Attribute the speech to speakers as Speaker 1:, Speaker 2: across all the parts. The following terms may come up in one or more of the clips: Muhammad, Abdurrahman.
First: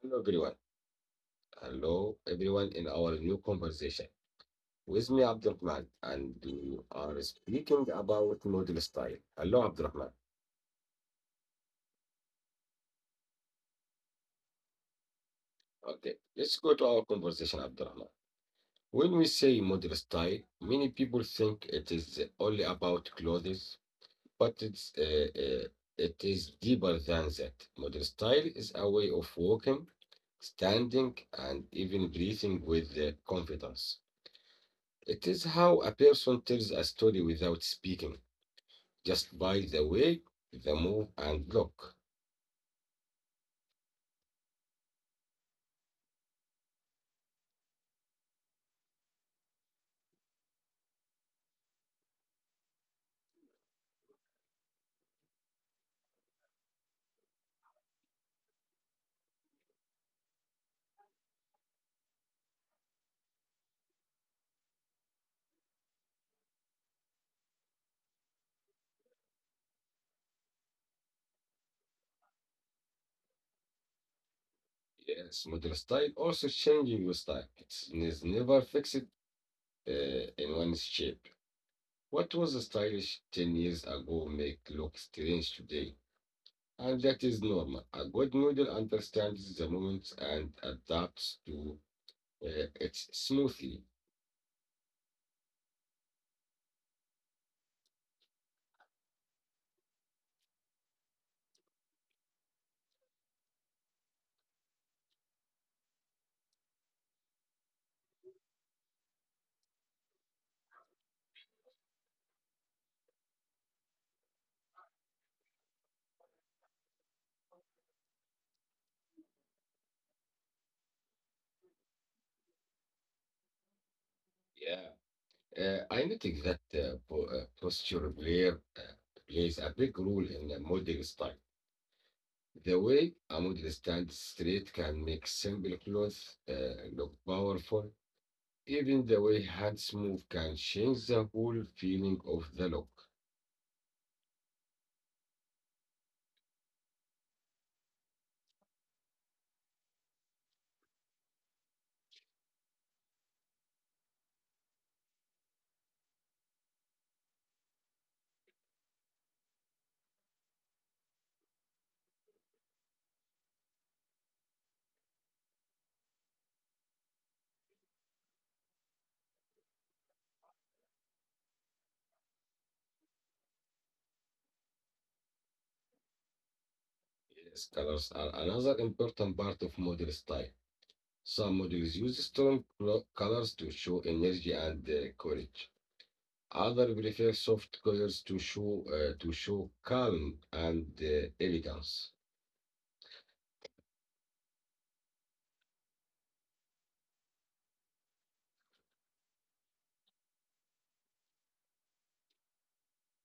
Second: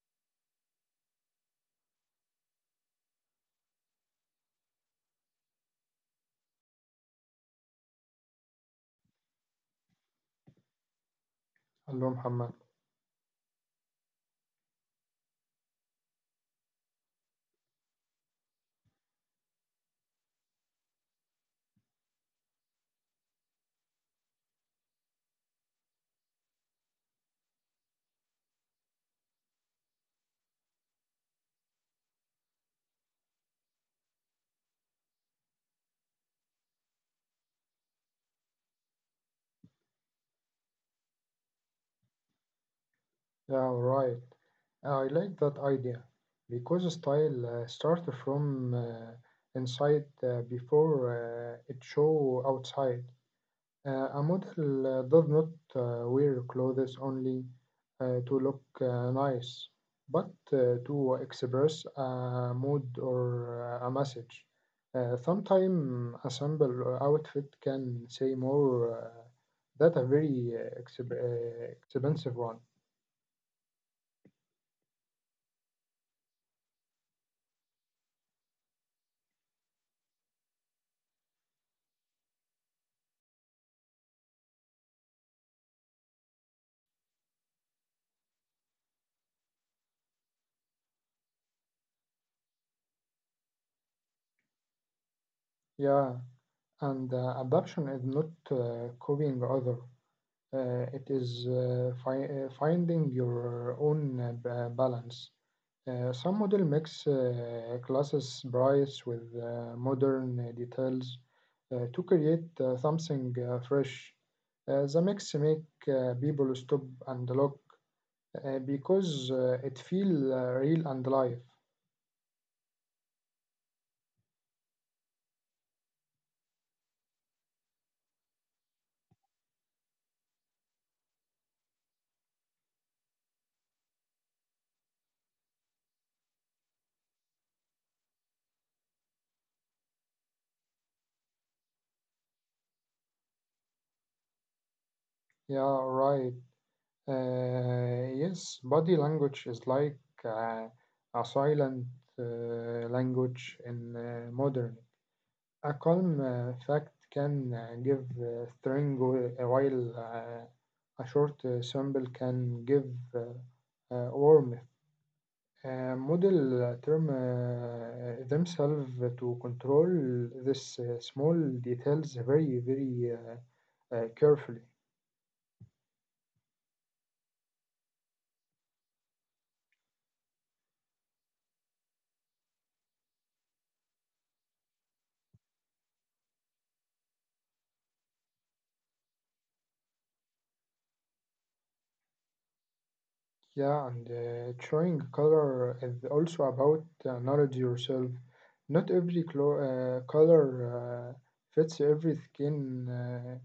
Speaker 1: Hello everyone. Hello everyone in our new conversation. With me Abdurrahman, and we are speaking about model style. Hello Abdurrahman.
Speaker 2: Hello, Muhammad.
Speaker 1: Okay, let's go to our conversation Abdurrahman. When we say model style, many people think it is only about clothes, but it is deeper than that. Model style is a way of walking, standing, and even breathing with confidence. It is how a person tells a story without speaking. Just by the way, the move and look.
Speaker 2: Yeah, right. I like that idea because style starts from inside before it show outside. A model does not wear clothes only to look nice, but to express a mood or a message. Sometimes a simple outfit can say more than a very expensive one.
Speaker 1: Yes, model style also changing with time. It is never fixed in one shape. What was stylish 10 years ago make look strange today. And that is normal. A good model understands the moment and adapts to it smoothly.
Speaker 2: Yeah, and adoption is not copying other. It is finding your own balance. Some model mix classes price with modern details to create something fresh. The mix make people stop and look because it feel real and live.
Speaker 1: Yeah. I noticed that posture player plays a big role in the model style. The way a model stands straight can make simple clothes look powerful. Even the way hands move can change the whole feeling of the look.
Speaker 2: Yeah, right. Yes, body language is like uh, a silent language in modern. A calm fact can give strength, while a short symbol can give uh, warmth. Model term themselves to control this small details very, very carefully.
Speaker 1: Yes, colors are another important part of model style. Some models use strong colors to show energy and courage. Others prefer soft colors to show calm and elegance.
Speaker 2: Yeah, and showing color is also about knowledge yourself. Not every color fits every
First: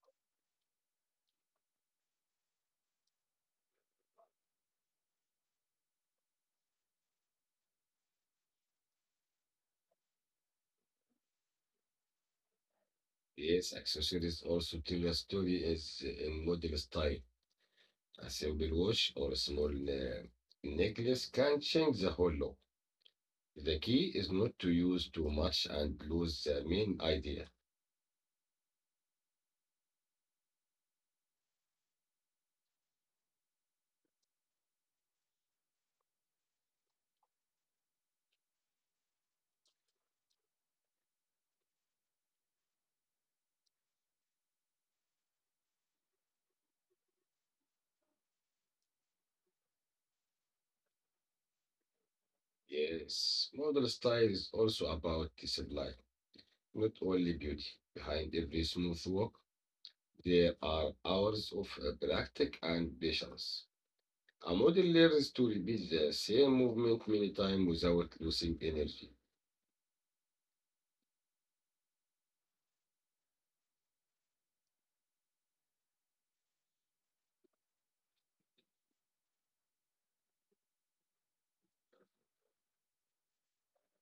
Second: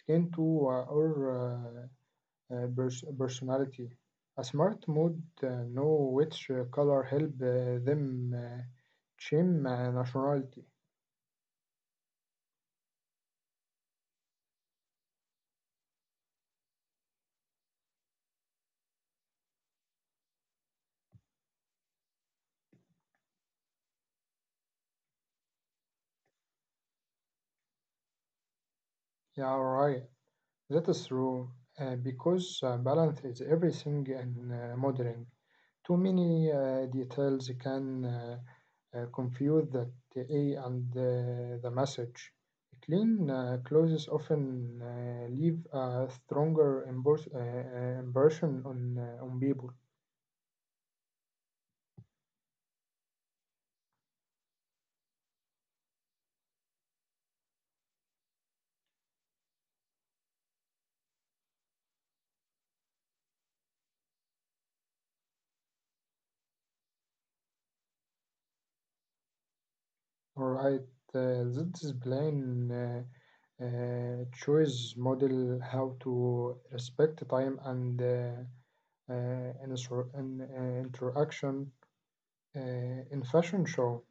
Speaker 2: skin tone or personality. A smart mood know which color help them change nationality.
Speaker 1: Yes, accessories also tell a story is in model style. A simple watch or a small necklace can change the whole look. The key is not to use too much and lose the main idea.
Speaker 2: Yeah, right. That is true. Because balance is everything in modeling. Too many details can. Confuse that A and the message. Clean clothes often leave a stronger impression on people.
Speaker 1: Yes, model style is also about discipline, not only beauty. Behind every smooth walk, there are hours of practice and patience. A model learns to repeat the same movement many times without losing energy.
Speaker 2: Alright, this is plain choice model how to respect time and uh, interaction uh, in fashion show.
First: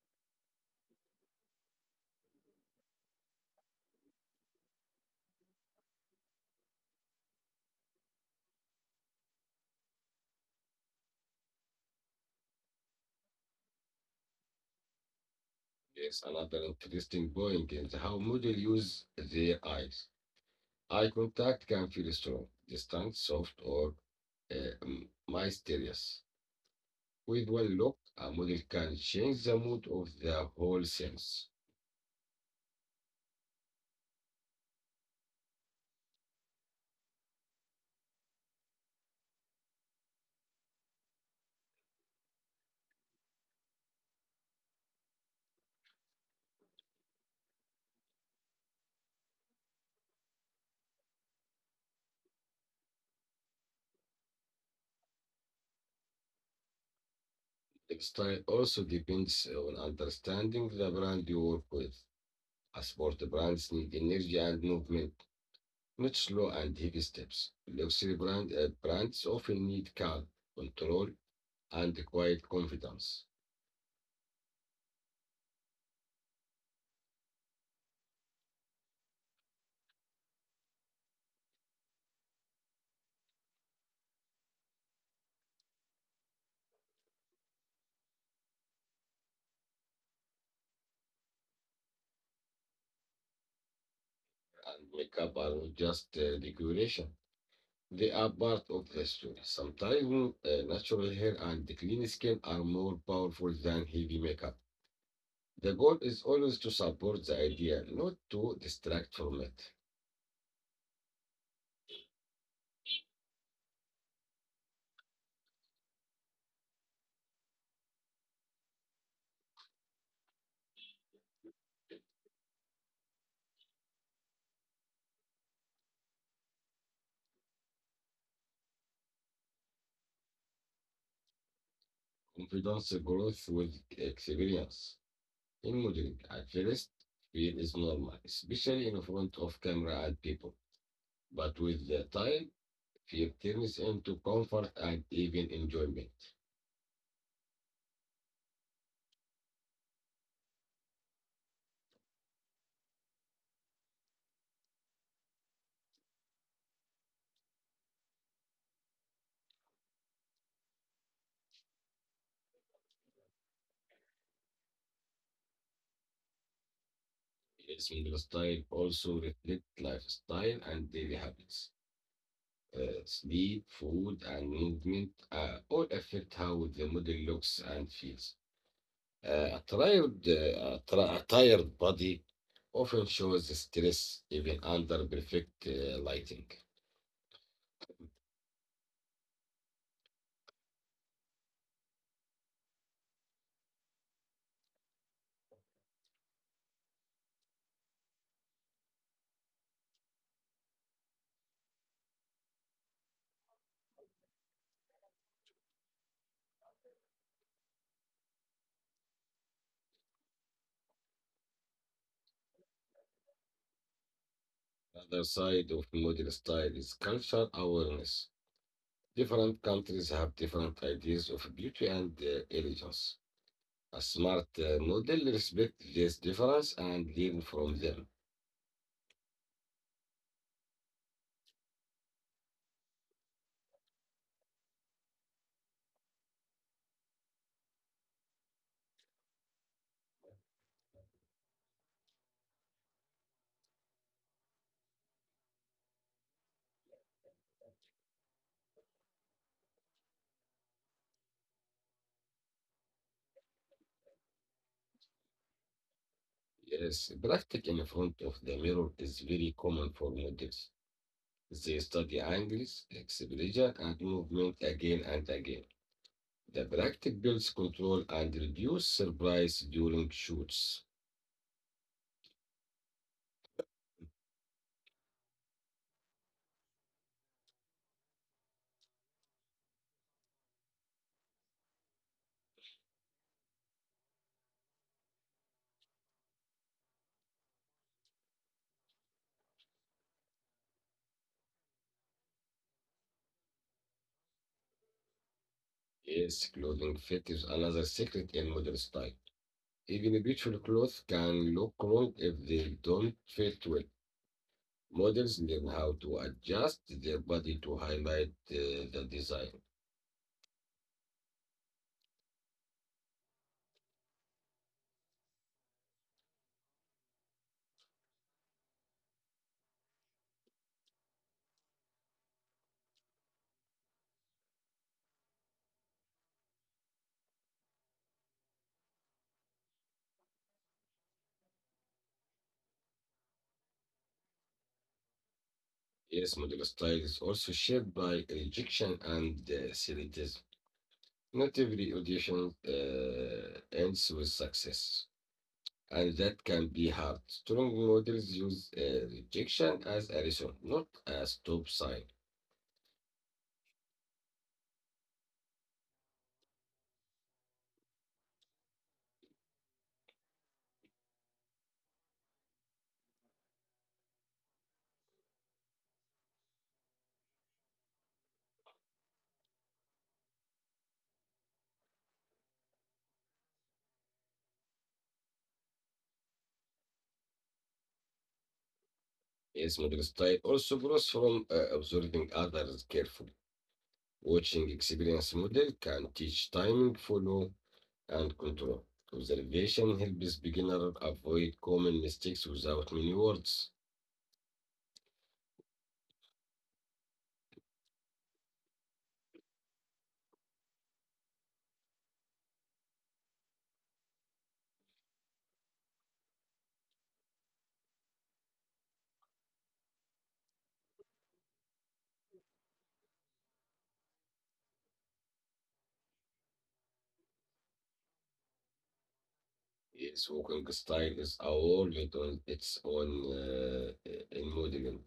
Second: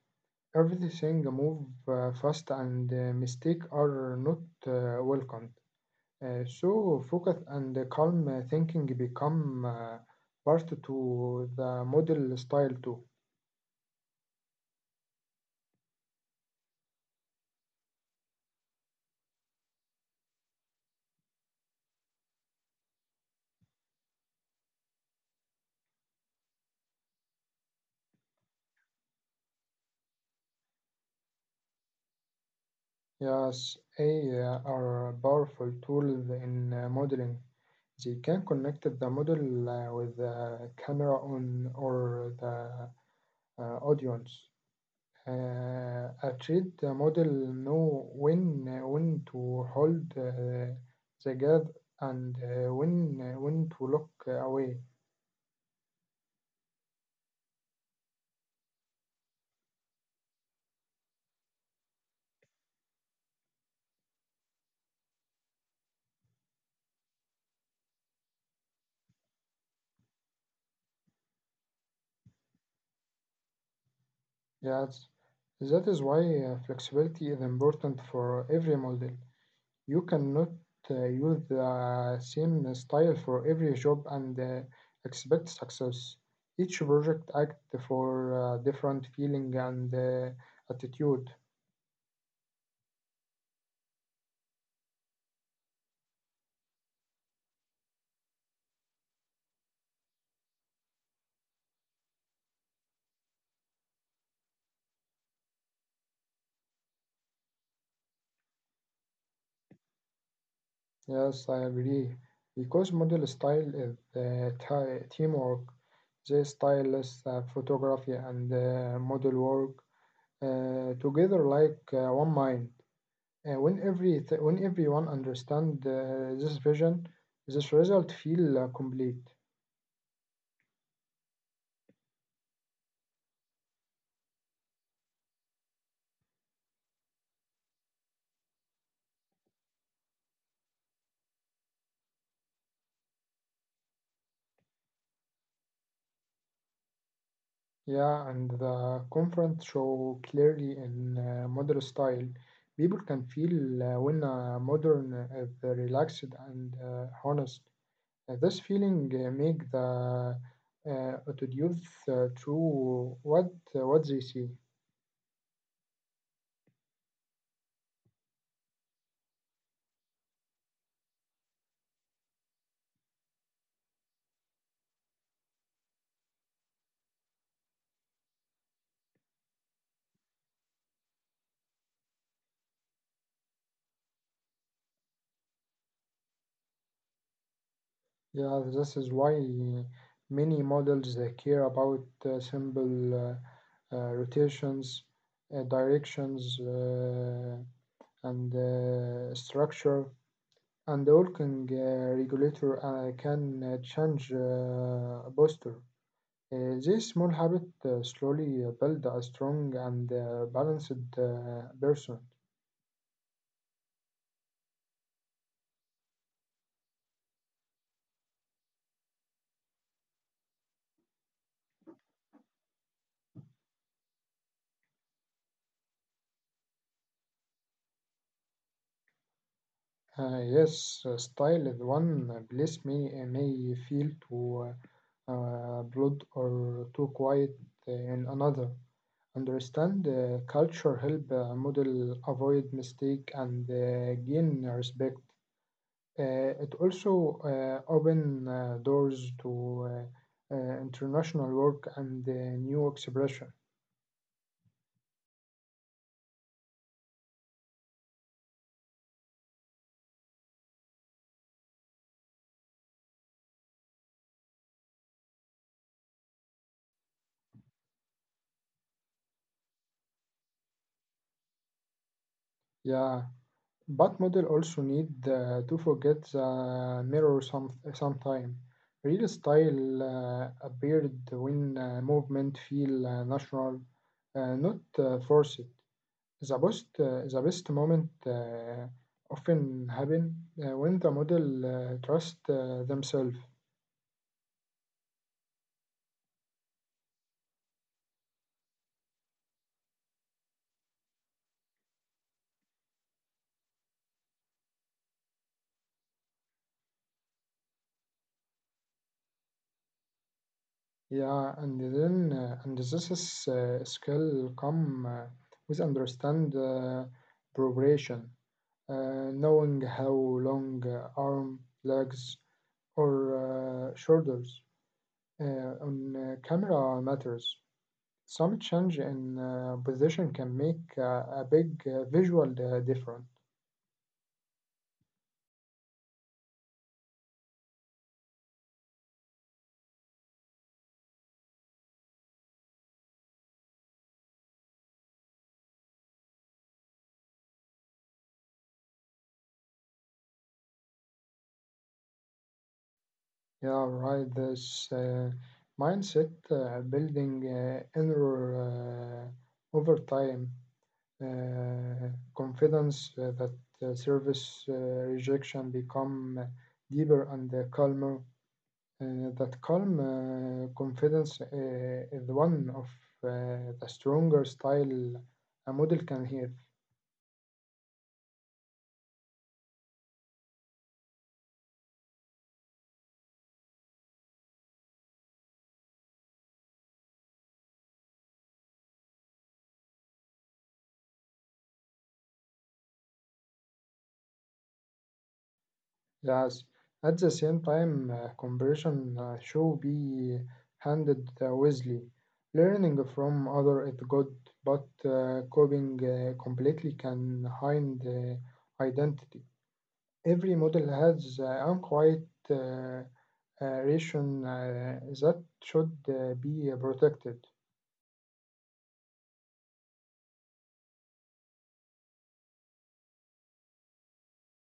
Speaker 2: Everything move fast and mistake are not welcome. So focus and calm thinking become part to the model style too.
Speaker 1: Yes, another interesting point is how model use their eyes. Eye contact can feel strong, distant, soft, or uh, mysterious. With one look, a model can change the mood of the whole sense.
Speaker 2: Yes, AI are powerful tools in modeling. They can connect the model with the camera on or the audience. A treat the model know when to hold the gaze and when to look away.
Speaker 1: Style also depends on understanding the brand you work with. A sport brands need energy and movement, not slow and heavy steps. Luxury brands often need calm, control, and quiet confidence.
Speaker 2: Yes, that is why flexibility is important for every model. You cannot use the same style for every job and expect success. Each project acts for different feeling and attitude.
Speaker 1: And makeup are not just decoration. They are part of the story. Sometimes natural hair and clean skin are more powerful than heavy makeup. The goal is always to support the idea, not to distract from it.
Speaker 2: Yes, I agree. Because model style is teamwork. The stylist, photography, and model work together like one mind. When everyone understand this vision, this result feel complete.
Speaker 1: Confidence growth with experience. In modeling, at first, fear is normal, especially in front of camera and people. But with the time, it turns into comfort and even enjoyment.
Speaker 2: Yeah, and the conference show clearly in modern style. People can feel when modern is relaxed and honest. This feeling make the audience true what they see.
Speaker 1: Sleeping style also reflect lifestyle and daily habits. Sleep, food, and movement all affect how the model looks and feels. A tired body often shows stress even under perfect lighting.
Speaker 2: Yeah, this is why many models they care about simple rotations, directions, and structure. And the walking regulator can change posture. This small habit slowly build a strong and balanced person.
Speaker 1: Other side of modern style is cultural awareness. Different countries have different ideas of beauty and elegance. A smart model respects this difference and learn from them.
Speaker 2: Yes, style is one place may feel too broad or too quiet in another. Understand culture help model avoid mistake and gain respect. It also open doors to international work and new expression.
Speaker 1: Yes, practice in front of the mirror is very common for models. They study angles, exposure, and movement again and again. The practice builds control and reduces surprise during shoots.
Speaker 2: Yeah. But model also need to forget the mirror sometime. Real style appeared when movement feel natural, not forced. The best moment often happen when the model trust themselves.
Speaker 1: Yes, clothing fit is another secret in modern style. Even beautiful clothes can look wrong if they don't fit well. Models learn how to adjust their body to highlight the design.
Speaker 2: Yeah, and then and this is skill come with understand progression. Knowing how long arm, legs, or shoulders on camera matters. Some change in position can make a big visual difference.
Speaker 1: Yes, model style is also shaped by rejection and selectivism. Not every audition ends with success, and that can be hard. Strong models use rejection as a reason, not a stop sign.
Speaker 2: Yeah, right. This mindset building inner over time, uh, confidence that service rejection become deeper and calmer. That calm confidence is one of the stronger style a model can have.
Speaker 1: Yes, model style also grows from observing others carefully. Watching experienced model can teach timing, follow, and control. Observation helps beginner avoid common mistakes without many words.
Speaker 2: Yes, at the same time, conversion should be handled wisely. Learning from other is good, but copying completely can hide identity. Every model has unquiet uh, ration that should be protected.
Speaker 1: Yes, walking style is a world on its own in modeling.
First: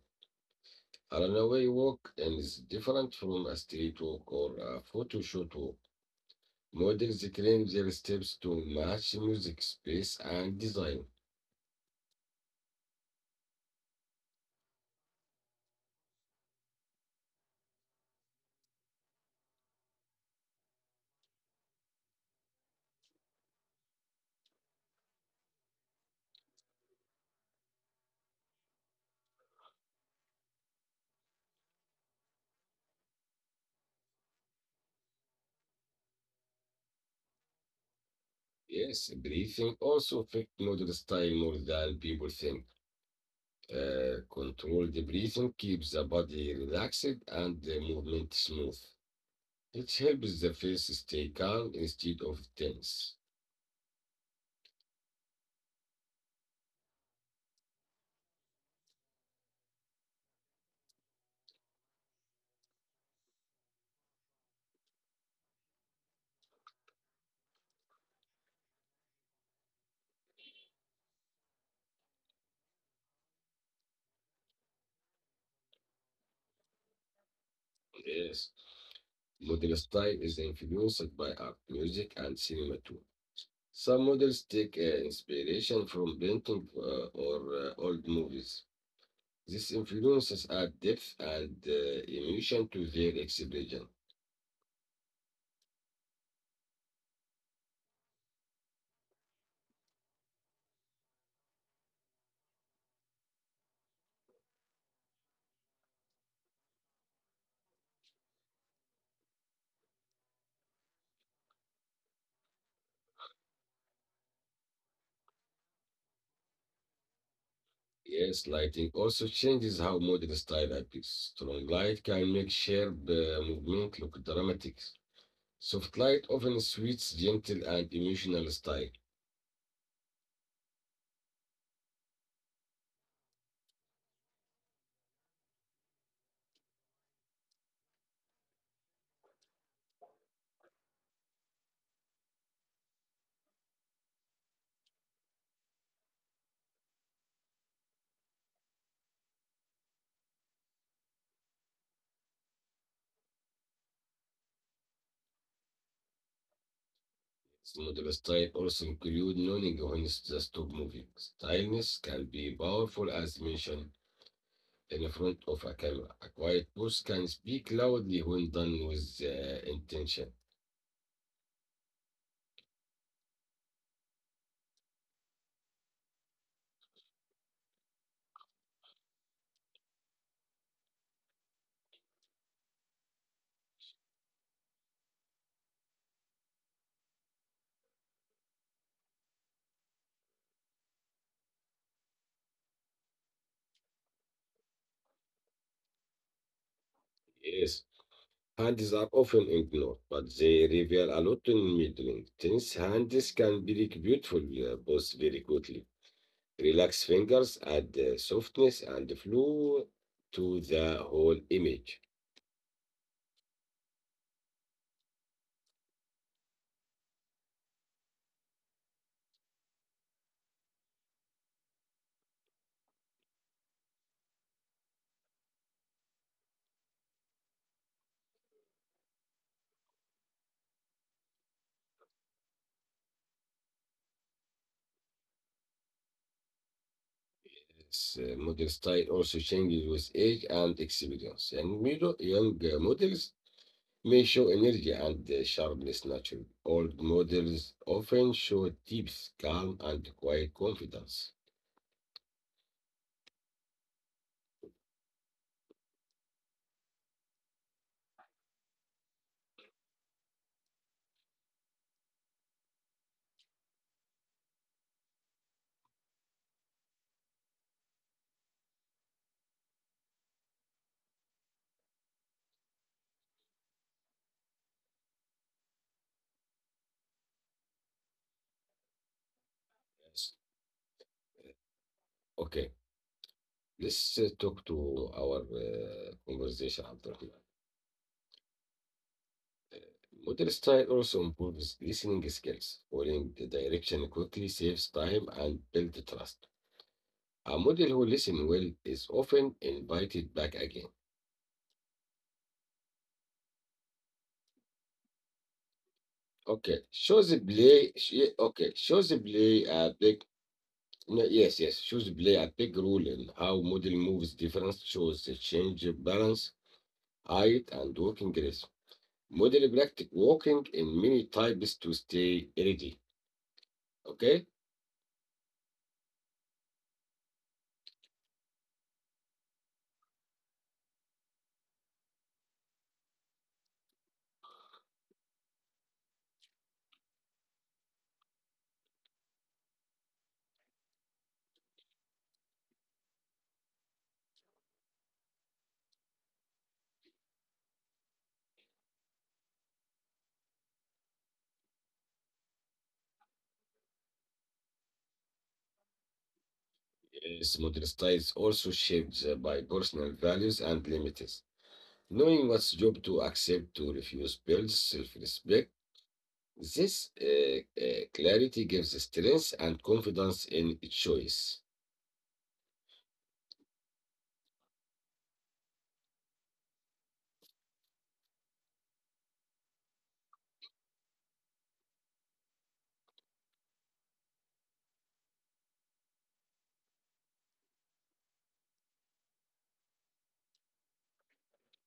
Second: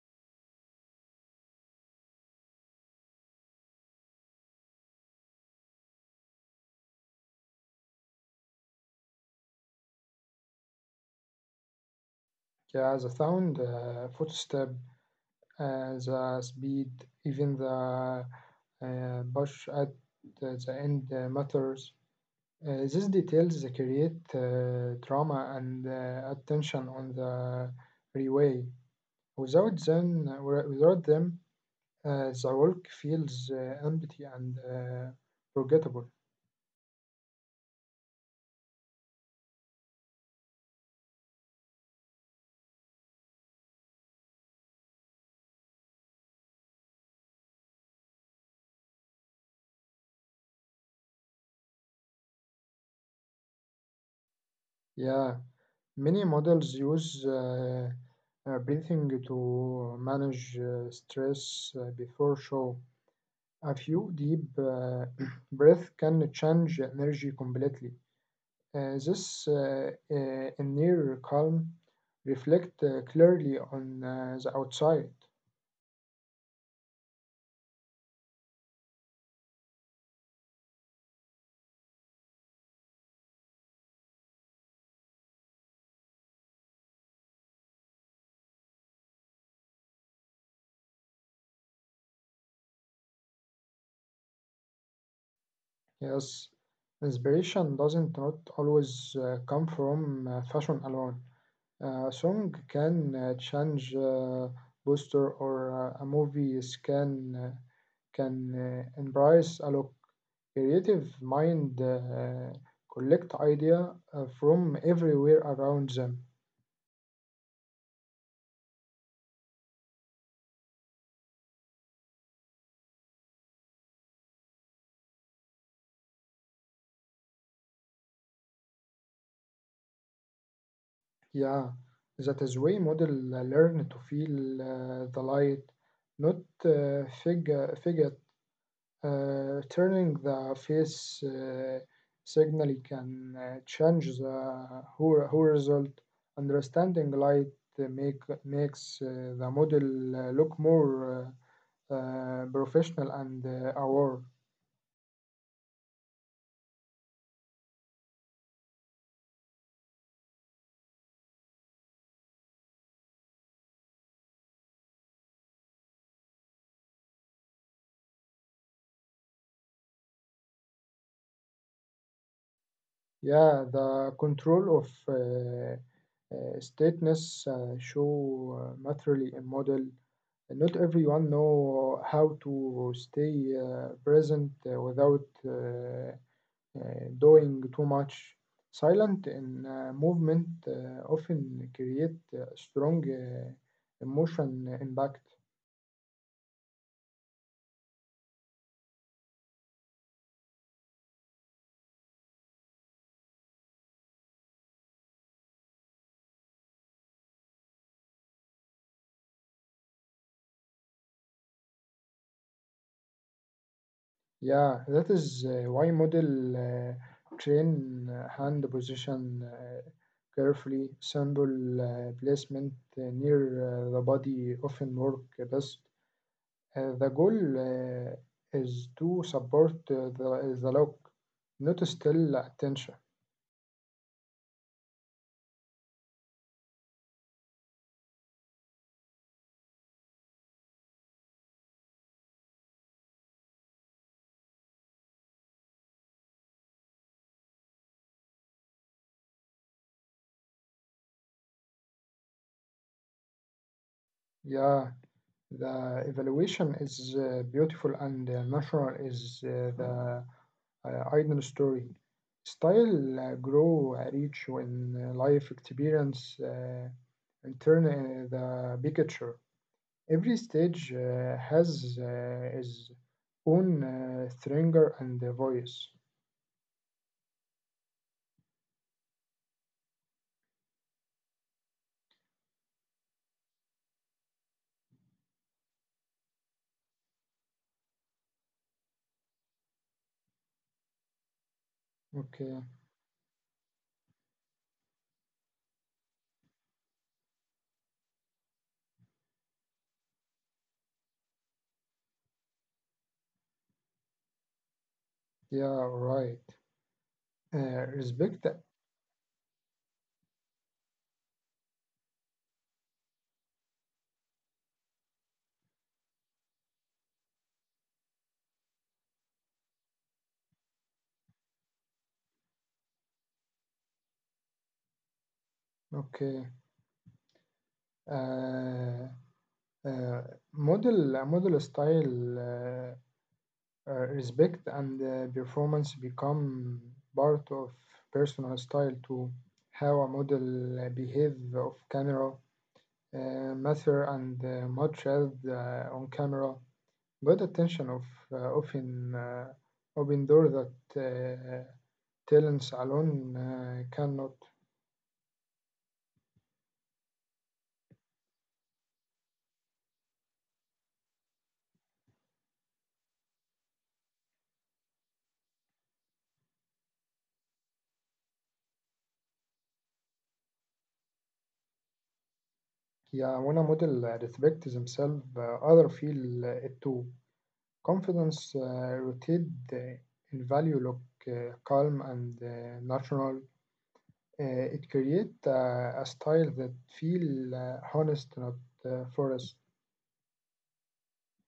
Speaker 1: A runaway walk and is different from a street walk or a photoshoot walk. Models claim their steps to match music, space, and design.
Speaker 2: Yeah, the sound, footstep, the speed, even the push at the end matters. These details they create drama and attention on the relay. Without them, without them, the walk feels empty and forgettable.
Speaker 1: Yes, breathing also affects noodle style more than people think. Controlled breathing keeps the body relaxed and the movement smooth. It helps the face stay calm instead of tense.
Speaker 2: Yeah, many models use breathing to manage stress before show. A few deep breath can change energy completely. This inner calm reflect clearly on the outside.
Speaker 1: Yes, model style is influenced by art, music, and cinema too. Some models take inspiration from painting or old movies. This influences add depth and emotion to their expression.
Speaker 2: Yes, inspiration doesn't not always come from fashion alone. A song can change poster or a movie is can embrace a look. Creative mind collect idea from everywhere around them.
Speaker 1: Yes, lighting also changes how modern style appears. Strong light can make sharp movement look dramatic. Soft light often suits gentle and emotional style.
Speaker 2: Yeah, that is way model learn to feel the light, not figure turning the face signal can change the whole result. Understanding light uh, make makes the model look more uh, professional and aware.
Speaker 1: Modern style also include knowing when to stop moving. Stylness can be powerful as mentioned in front of a camera. A quiet pose can speak loudly when done with intention.
Speaker 2: Yeah, the control of stateness show materially a model. Not everyone know how to stay present without uh, doing too much. Silent and movement often create a strong emotion impact.
Speaker 1: Yes. Hands are often ignored, but they reveal a lot in middling things. Hands can break beautiful pose very quickly. Relax fingers, add softness and flow to the whole image.
Speaker 2: Yeah, that is why model train hand position carefully, simple placement near the body often work best. The goal uh, is to support the lock, not still attention.
Speaker 1: This Model style also changes with age and experience. And middle, young models may show energy and sharpness naturally. Old models often show depth, calm, and quiet confidence.
Speaker 2: Yeah, the evaluation is beautiful and natural is the Iron story. Style grow rich when life experience and turn the big picture. Every stage has its own stringer and the voice.
Speaker 1: Yes. Okay. Let's talk to our conversation, Abdurrahman. Modern
Speaker 2: Okay,
Speaker 1: style also improves listening skills, following the direction quickly saves time and builds trust. A model who listens well is often invited back again.
Speaker 2: yeah, right. Uh,
Speaker 1: Okay,
Speaker 2: respect.
Speaker 1: shows the play. Sh- Okay, shows the play a big. No, Yes, shows the play a big role in how model moves. Difference shows the change of balance, height, and walking rhythm. Model practice walking in many types to stay ready. Okay?
Speaker 2: Okay. Uh, uh, model style. Respect and performance become part of personal style too. How a model behave off camera matter and much as on camera. Good attention of often open door that talents alone cannot.
Speaker 1: Yes, modern style is also shaped by personal values and limits. Knowing what's job to accept to refuse builds self-respect. This clarity gives strength and confidence in choice.
Speaker 2: Yeah, when a model respects themselves, other feel it too. Confidence rooted in value look calm and natural. Uh, it creates a style that feel honest, not forced.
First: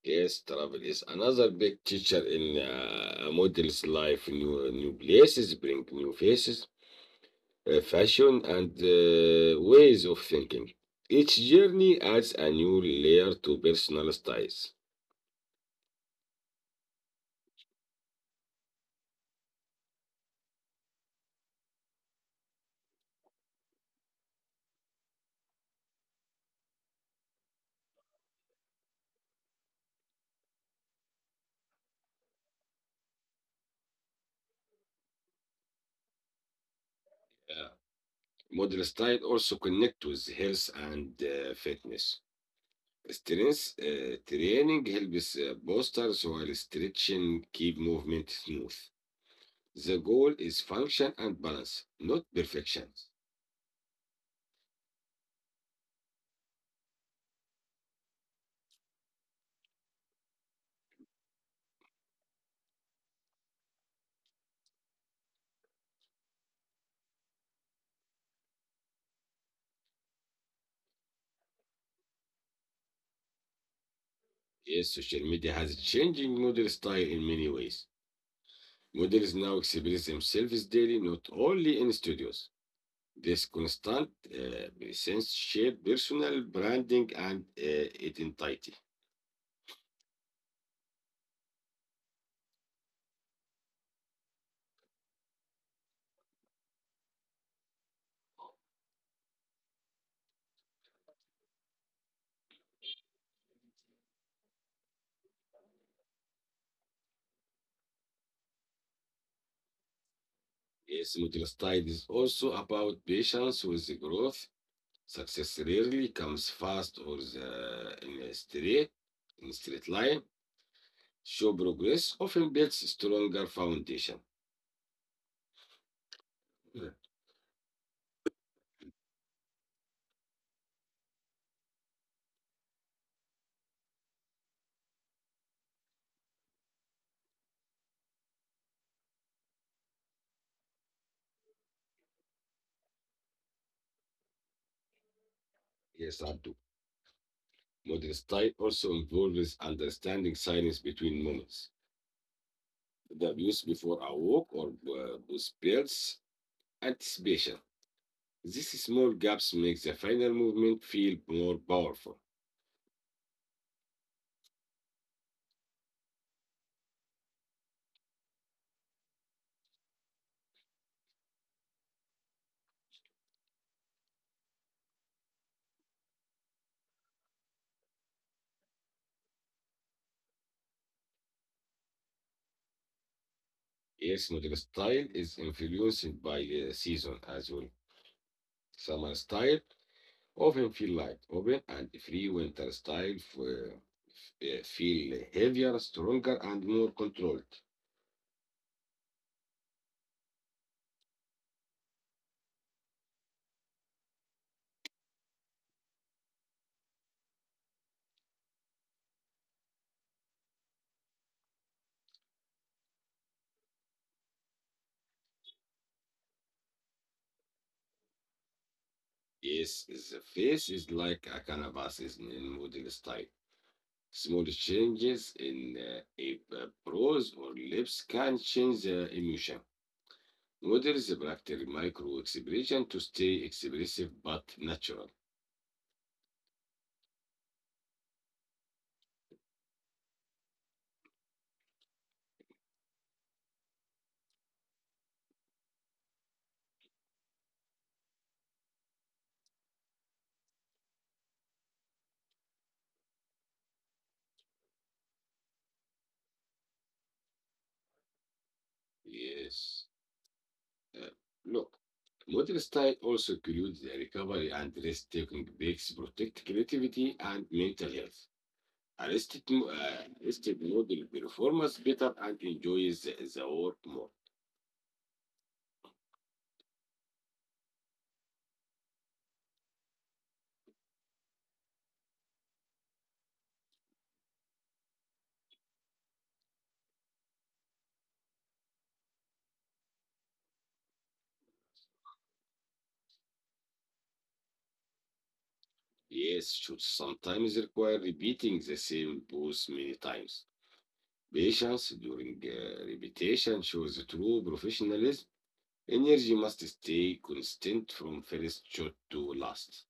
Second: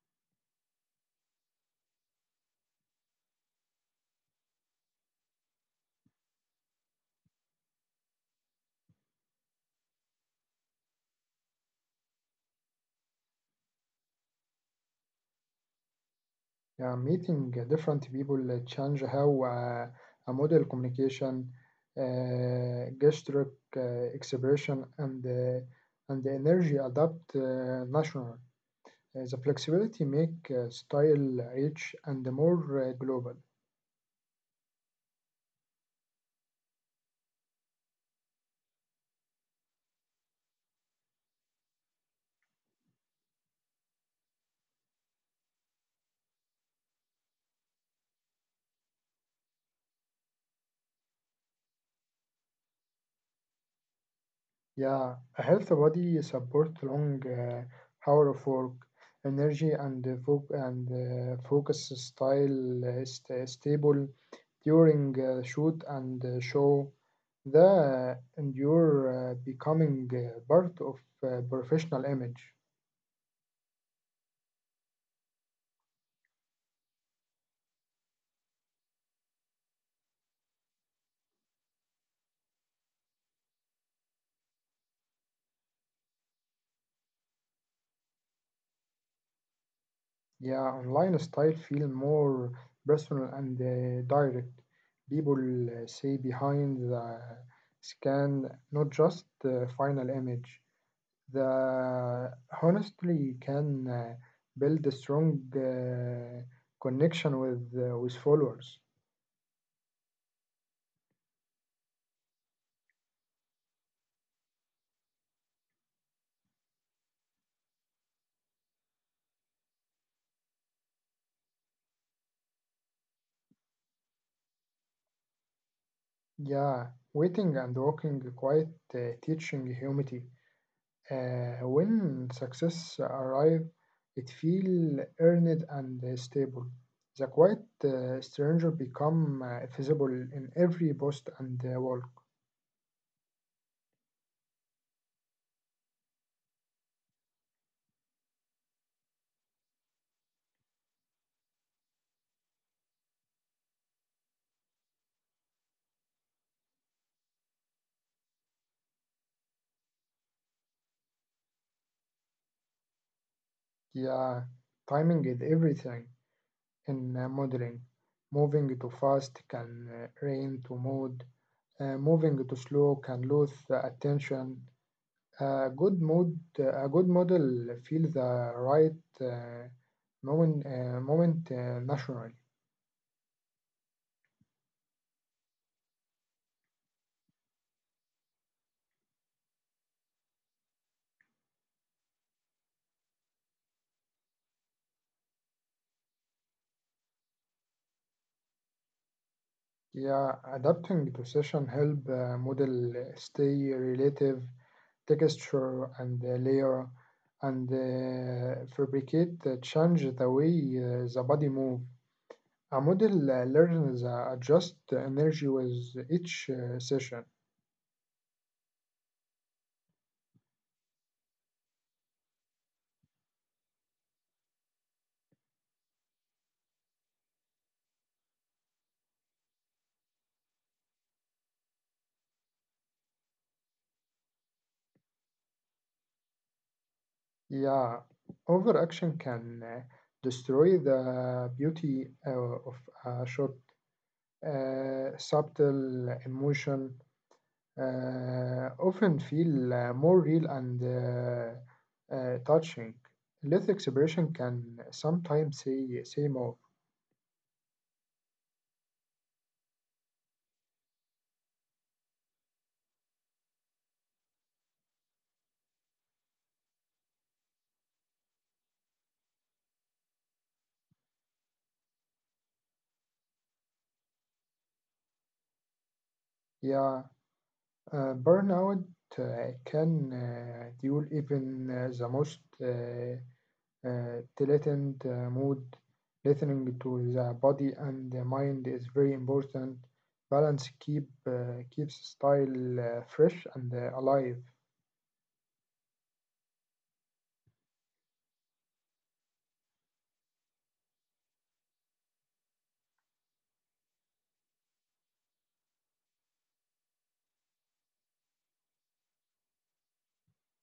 Speaker 1: Yes, travel is another big teacher in a model's life. New places bring new faces, fashion, and ways of thinking. Each journey adds a new layer to personal styles.
Speaker 2: Yeah, meeting different people change how a model communication, gesture, expression, and the energy adapt national. The flexibility make style rich and more global.
Speaker 1: Yeah. Modern style also connect with health and fitness. Strength training helps posters while stretching keep movement smooth. The goal is function and balance, not perfection.
Speaker 2: Yeah, a healthy body supports long hour of work, energy and focus style stable during shoot and show. The endure becoming part of professional image.
Speaker 1: Yes, social media has changing modern style in many ways. Models now express themselves daily, not only in studios. This constant presence shape personal branding and identity.
Speaker 2: Yeah, online style feel more personal and direct. People see behind the scan, not just the final image. The honestly can build a strong connection with followers.
Speaker 1: Yes, middle style is also about patience with the growth. Success rarely comes fast or the, in a straight line. Show progress often builds stronger foundation.
Speaker 2: Yeah,
Speaker 1: Yeah.
Speaker 2: waiting and walking quite teaching humility. When success arrive, it feel earned and stable. The quiet stranger become visible in every post and walk.
Speaker 1: Yes, I do. Modern style also involves understanding silence between moments. The views before a walk or those builds anticipation. These small gaps make the final movement feel more powerful.
Speaker 2: Yeah, timing is everything in modeling. Moving too fast can rain to mood. Moving too slow can lose the attention. A good mood, a good model feels the right moment naturally.
Speaker 1: Yes, model style is influenced by the season as well. Summer style often feel light, open, and free. Winter style feel heavier, stronger, and more controlled.
Speaker 2: Yeah, adapting to session help model stay relative texture and layer and fabricate change the way the body move. A model learns adjust the energy with each session.
Speaker 1: Yes, the face is like a canvas is in model style. Small changes in a brows or lips can change the emotion. Models practice micro expression to stay expressive but natural.
Speaker 2: Yeah, overaction can destroy the beauty of a shot. Subtle emotion often feel more real and touching. Less expression can sometimes say more.
Speaker 1: Yes. Uh, Look, model style also includes the recovery and rest taking breaks, protect creativity and mental health. Arrested model performance better and enjoys the work more.
Speaker 2: Yeah, burnout can duel even the most. The mood, listening to the body and the mind is very important. Balance keeps style fresh and alive.
Speaker 1: Yes, should sometimes require repeating the same pose many times. Patience during repetition shows true professionalism. Energy must stay constant from first shot to last.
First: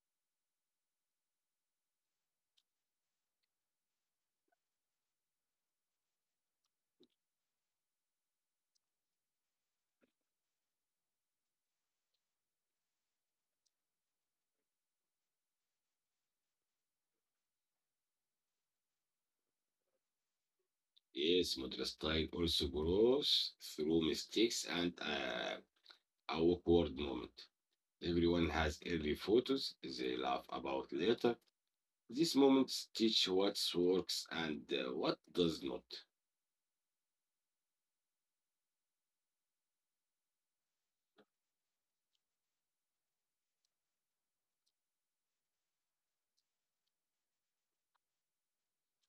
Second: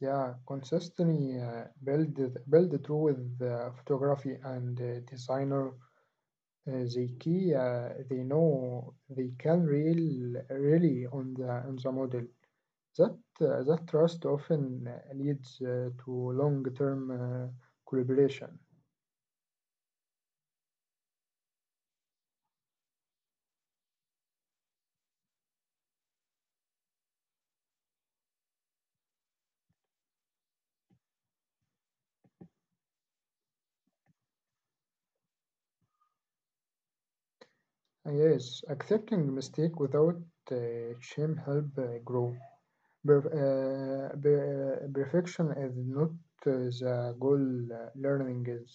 Speaker 2: Yeah, consistently build through with photography and designer. They key they know they can really on the model. That that trust often leads to long term collaboration.
Speaker 1: Yes, Madrid style also grows through mistakes and a awkward moment. Everyone has early photos they laugh about later. These moments teach what works and what does not.
Speaker 2: Ah, yes, accepting mistake without uh, shame help grow. Perfection is not the goal. Learning is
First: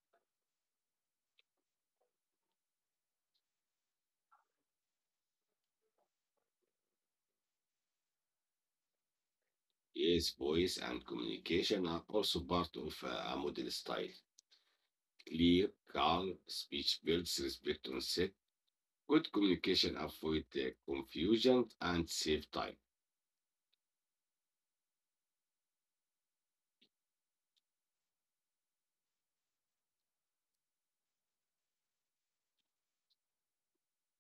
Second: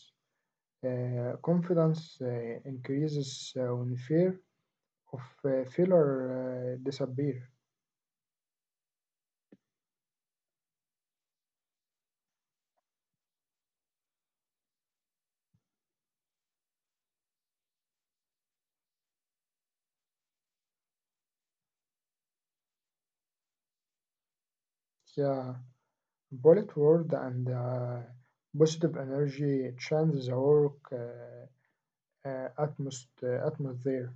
Speaker 2: confidence increases when fear of failure disappear.
Speaker 1: Yes, voice and communication are also part of a model style. Clear, calm speech builds respect on set. Good communication avoid confusion and save time.
Speaker 2: Yeah, bullet word and positive energy change the work atmosphere.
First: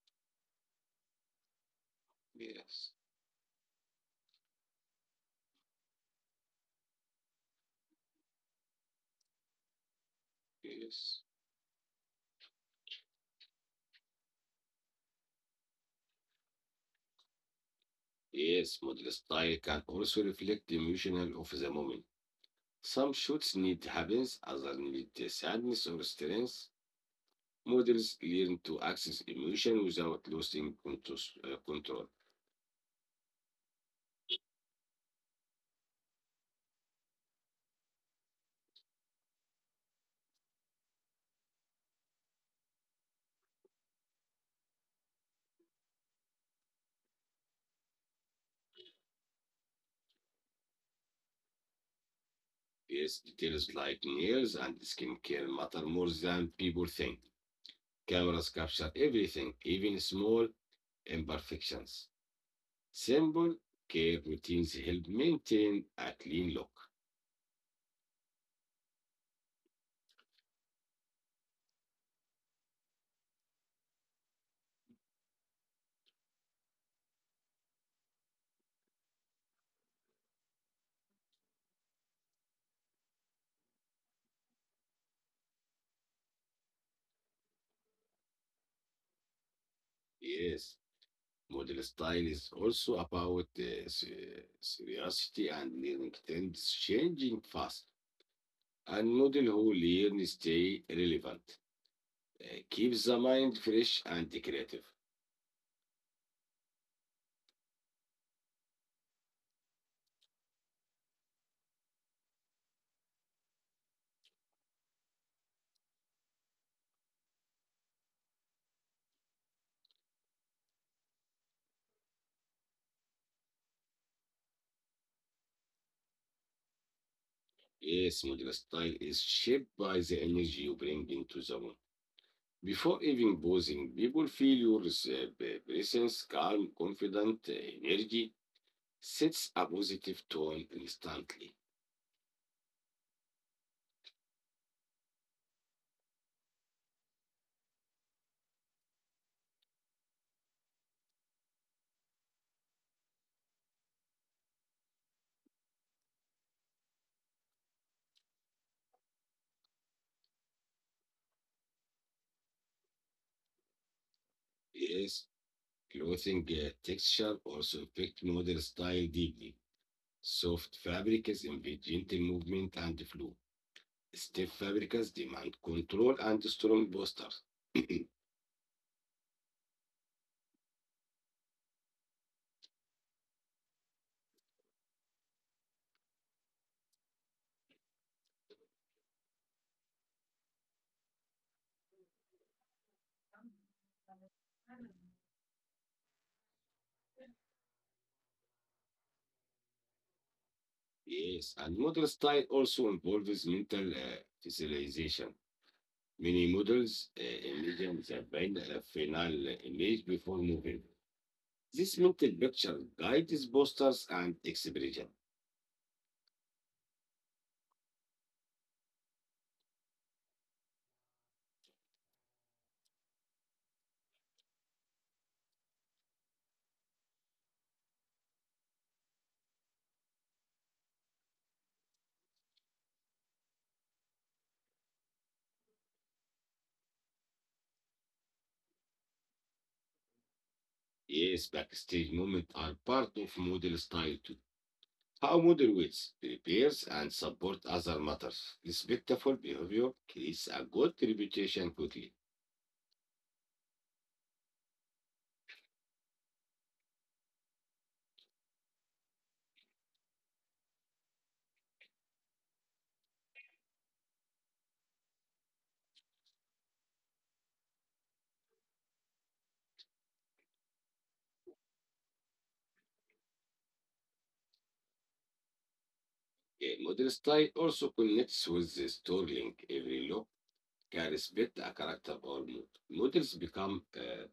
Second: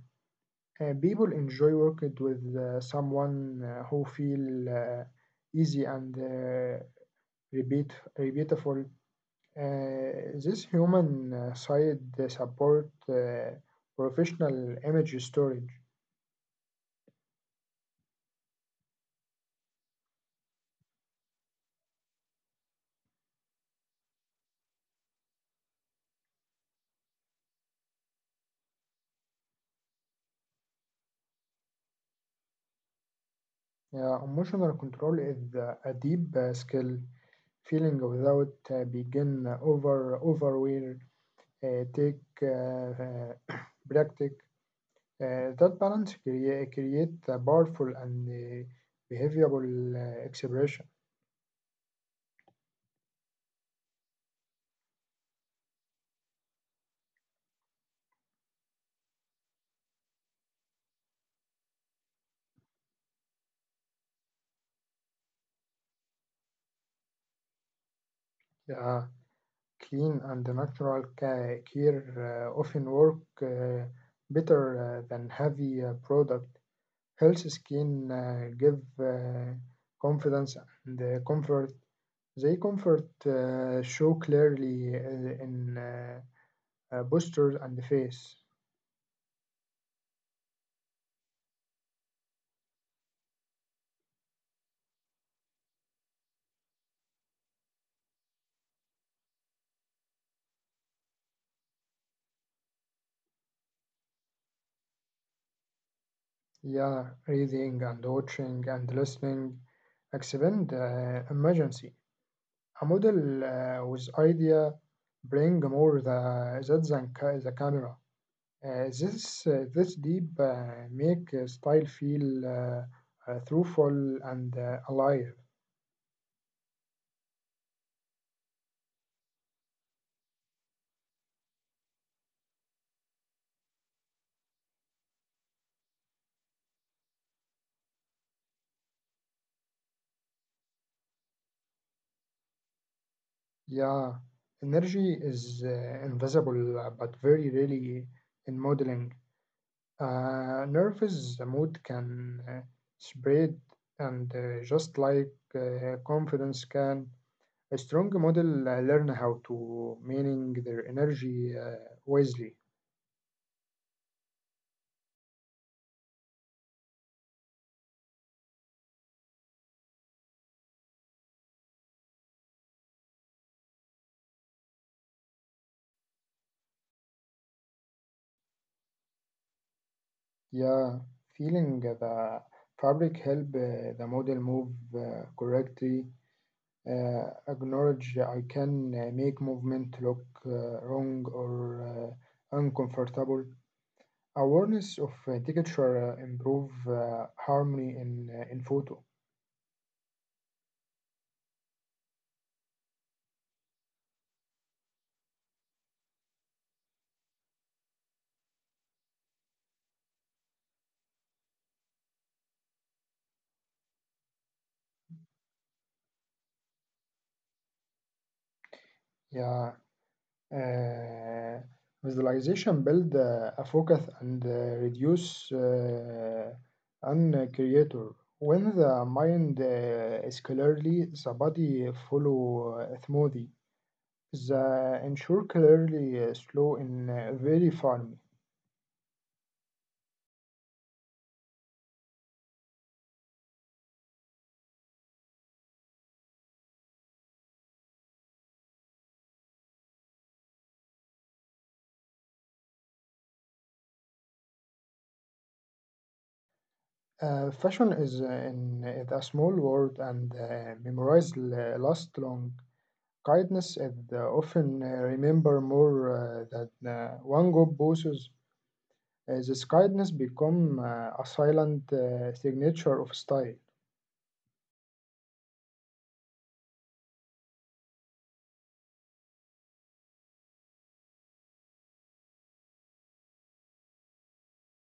Speaker 2: People enjoy working with
Speaker 1: Yes,
Speaker 2: someone who feel easy and repeat, repeatable. This human
Speaker 1: yes.
Speaker 2: side support professional image storage.
Speaker 1: Yes, modern style can also reflect the emotional of the moment. Some shoots need happiness, others need the sadness or strength. Models learn to access emotion without losing control.
Speaker 2: Emotional control is a deep skill. Feeling without begin over where take uh, practice. That balance create a powerful and behavioral expression.
Speaker 1: Yes, details like nails and skincare matter more than people think. Cameras capture everything, even small imperfections. Simple care routines help maintain a clean look.
Speaker 2: Uh, clean and natural care often work uh, better than heavy product. Healthy skin give confidence and comfort. They comfort show clearly in postures and face.
Speaker 1: Yes. Model style is also about seriously and learning trends changing fast. And model who learn stay relevant, keeps the mind fresh and creative.
Speaker 2: Yeah, reading and watching and listening expand emergency. A model with idea bring more the, that than the camera. This deep make style feel truthful and alive.
Speaker 1: Yes, model style is shaped by the energy you bring into the room. Before even pausing, people feel your presence, calm, confident, energy sets a positive tone instantly.
Speaker 2: Yeah, energy is invisible but very really in modeling. Nervous mood can spread and just like confidence can. A strong model learn how to manage their energy wisely.
Speaker 1: Yes, clothing texture also affect model style deeply. Soft fabrics invite gentle movement and flow. Stiff fabrics demand control and strong posture.
Speaker 2: Yeah, feeling the fabric help the model move correctly. Acknowledge I can make movement look wrong or uncomfortable. Awareness of texture improve harmony in photo.
Speaker 1: Yes, and model style also involves mental visualization. Many models imagine the final image before moving. This mental picture guides postures and expression.
Speaker 2: Yeah, Uh, visualization build a focus and reduce and creator. When the mind is clearly, the body follow smoothly. The ensure clearly slow in very farm.
Speaker 1: Yes, backstage moments are part of model style too. How model ways, repairs, and support other matters. Respectful behavior creates a good reputation quickly.
Speaker 2: Fashion is in is a small word and memorize last long. Kindness is often remember more than one good bosses. This kindness become a silent signature of style.
Speaker 1: A model style also connects with the storytelling. Every look can respect a character or mood. Models become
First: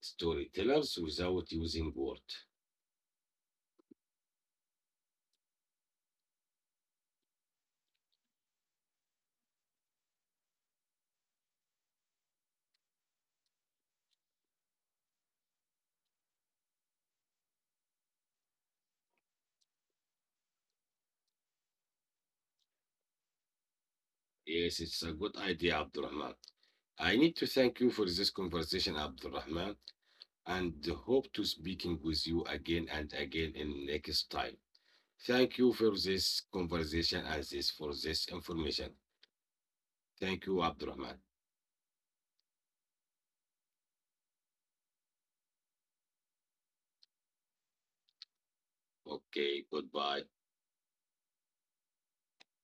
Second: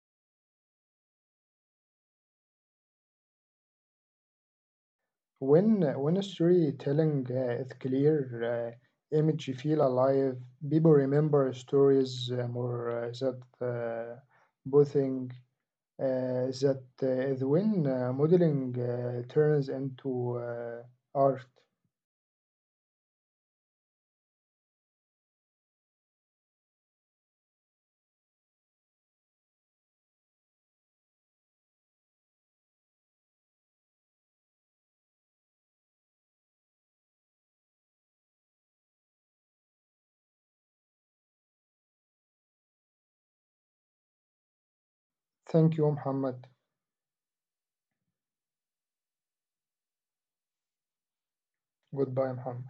Speaker 1: storytellers without using words.
Speaker 2: When storytelling is clear, image feel alive. People remember stories more that bothing that is when modeling turns into art.
Speaker 1: Yes, it's a good idea, Abdurrahman. I need to thank you for this conversation, Abdurrahman, and hope to speaking with you again and again in next time. Thank you for this conversation and this for this information. Thank you, Abdurrahman.
Speaker 2: Thank you, Muhammad.
Speaker 1: Okay, goodbye.
Speaker 2: Goodbye, Muhammad.